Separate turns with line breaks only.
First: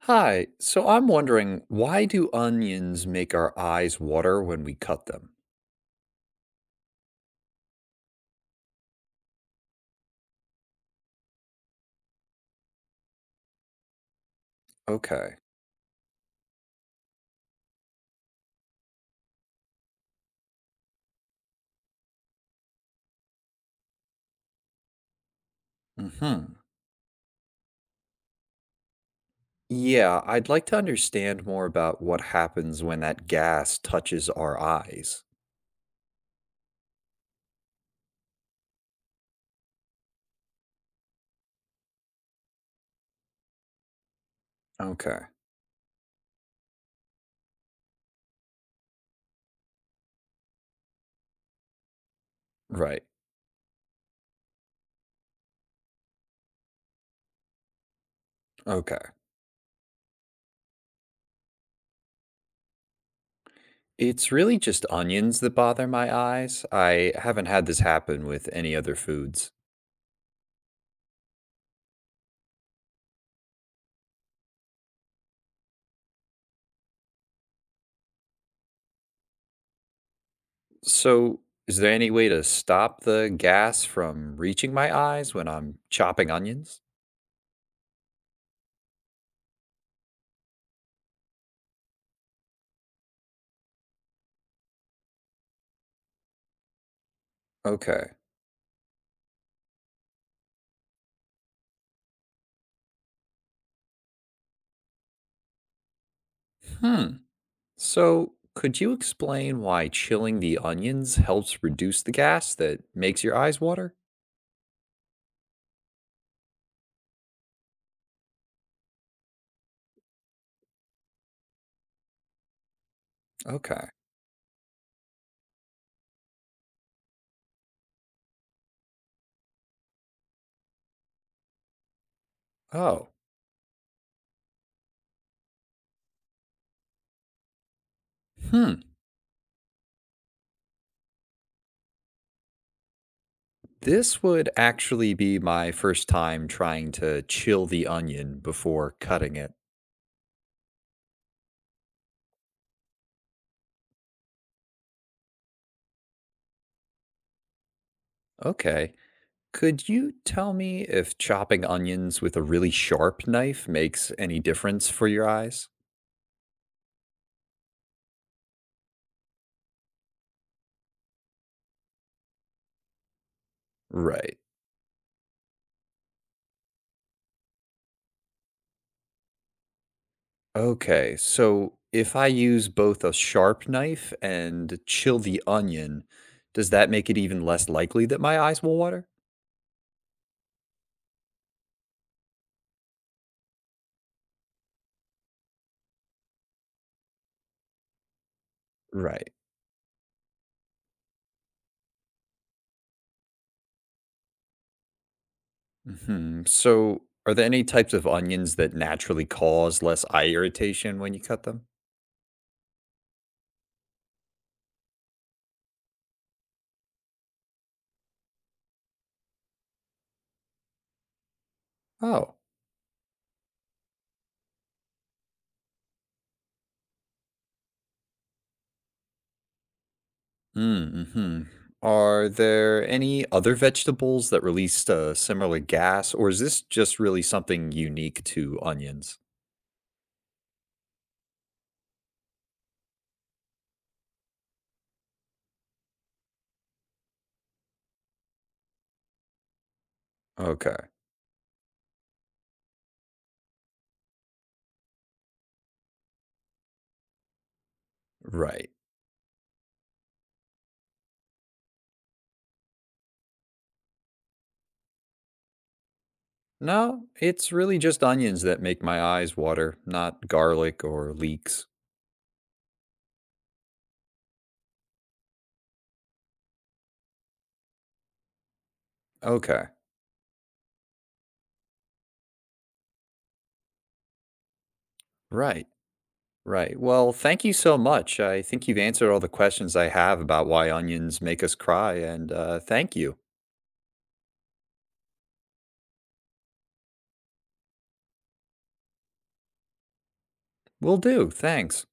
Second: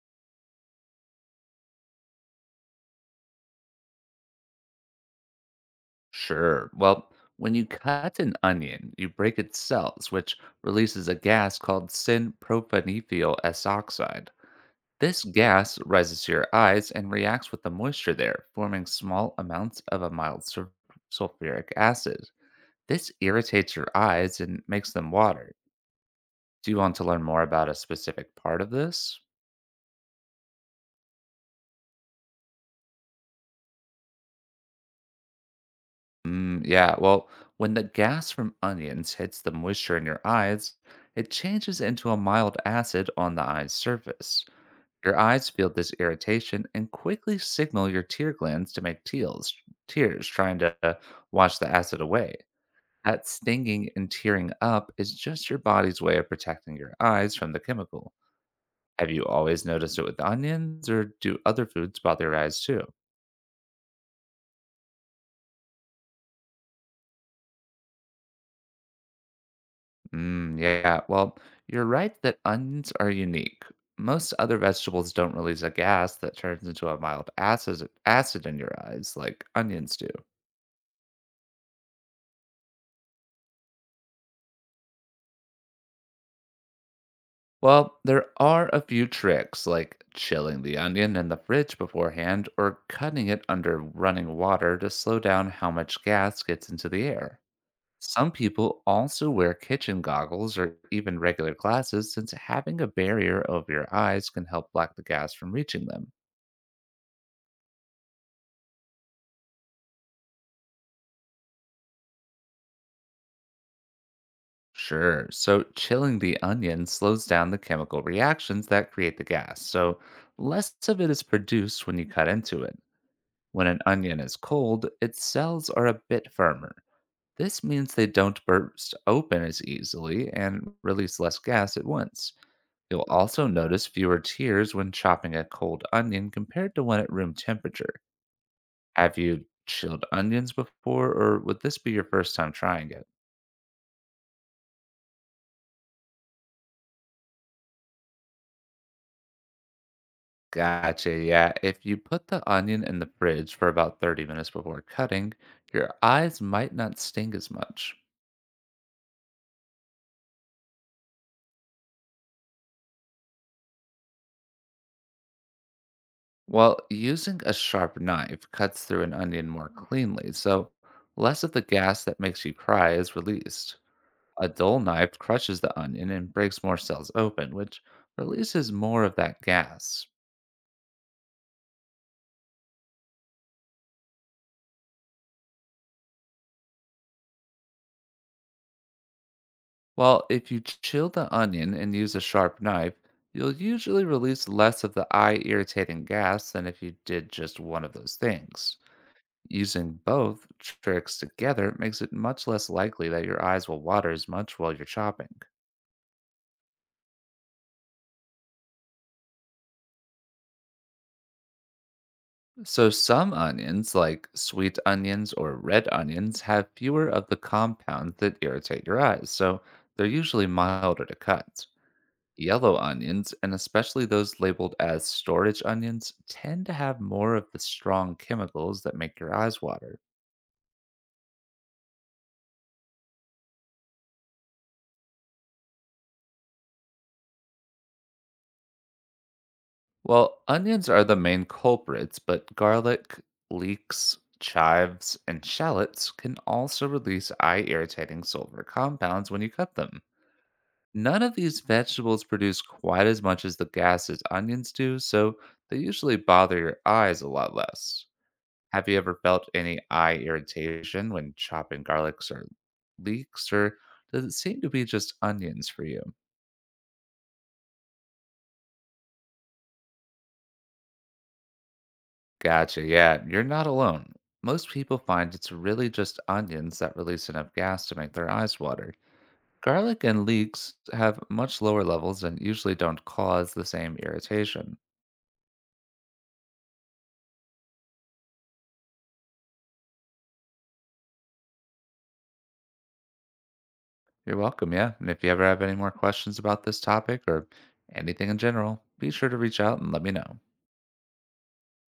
Hi, so I'm wondering, why do onions make our eyes water when we cut them?
Sure. Well, when you cut an onion, you break its cells, which releases a gas called syn-propanethyl S oxide. This
Okay.
gas rises to your eyes and reacts with the moisture there, forming small amounts of a mild sulfuric acid. This irritates your eyes and makes them water.
Mm-hmm.
Do you want to learn more about a specific part of this?
Yeah, I'd like to understand more about what happens when that gas touches our eyes.
Yeah, well, when the gas from onions hits the moisture in your eyes, it changes into a mild acid on the eye's surface. Your
Okay.
eyes feel this irritation and quickly signal your tear glands to make tears, trying to wash the acid away.
Right.
That stinging and tearing up is just your body's way of protecting your eyes from the chemical.
Okay.
Have you always noticed it with onions, or do other foods bother your eyes too?
It's really just onions that bother my eyes. I haven't had this happen with any other foods.
Yeah, well, you're right that onions are unique. Most other vegetables don't release a gas that turns into a mild acid in your eyes like onions do.
So, is there any way to stop the gas from reaching my eyes when I'm chopping onions?
Well, there are a few tricks like chilling the onion in the fridge beforehand or cutting it under running water to slow down how much gas gets into the air.
Okay.
Some people also wear kitchen goggles or even regular glasses since having a barrier over your eyes can help block the gas from reaching them.
Hmm. So, could you explain why chilling the onions helps reduce the gas that makes your eyes water?
Sure. So chilling the onion slows down the chemical reactions that create the gas, so less of it is produced when you cut into it. When an
Okay.
onion is cold, its cells are a bit firmer. This means they don't burst open as easily and release less gas at once. You'll
Oh.
also notice fewer tears when chopping a cold onion compared to one at room temperature.
Hmm.
Have you chilled onions before, or would this be your first time trying it?
This would actually be my first time trying to chill the onion before cutting it.
Gotcha. Yeah. If you put the onion in the fridge for about 30 minutes before cutting, your eyes might not sting as much.
Okay. Could you tell me if chopping onions with a really sharp knife makes any difference for your eyes?
Well, using a sharp knife cuts through an onion more cleanly, so less of the gas that makes you cry is released.
Right.
A dull knife crushes the onion and breaks more cells open, which releases more of that gas.
Okay, so if I use both a sharp knife and chill the onion, does that make it even less likely that my eyes will water?
Well, if you chill the onion and use a sharp knife, you'll usually release less of the eye irritating gas than if you did just one of those things.
Right.
Using both tricks together makes it much less likely that your eyes will water as much while you're chopping.
Hmm. So, are there any types of onions that naturally cause less eye irritation when you cut them?
So, some onions, like sweet onions or red onions, have fewer of the compounds that irritate your eyes, so they're usually milder to cut.
Oh.
Yellow onions, and especially those labeled as storage onions, tend to have more of the strong chemicals that make your eyes water.
Mm-hmm. Are there any other vegetables that release a similar gas, or is this just really something unique to onions?
Well, onions are the main culprits, but garlic, leeks, chives, and shallots can also release eye irritating sulfur compounds when you cut them.
Okay.
None of these vegetables produce quite as much as the gases onions do, so they usually bother your eyes a lot less.
Right.
Have you ever felt any eye irritation when chopping garlics or leeks, or does it seem to be just onions for you?
No, it's really just onions that make my eyes water, not garlic or leeks.
Gotcha. Yeah, you're not alone. Most people find it's really just onions that release enough gas to make their eyes water.
Okay.
Garlic and leeks have much lower levels and usually don't cause the same irritation.
Right. Right. Well, thank you so much. I think you've answered all the questions I have about why onions make us cry, and thank you.
You're welcome, yeah. And if you ever have any more questions about this topic or anything in general, be sure to reach out and let me know.
Will do. Thanks.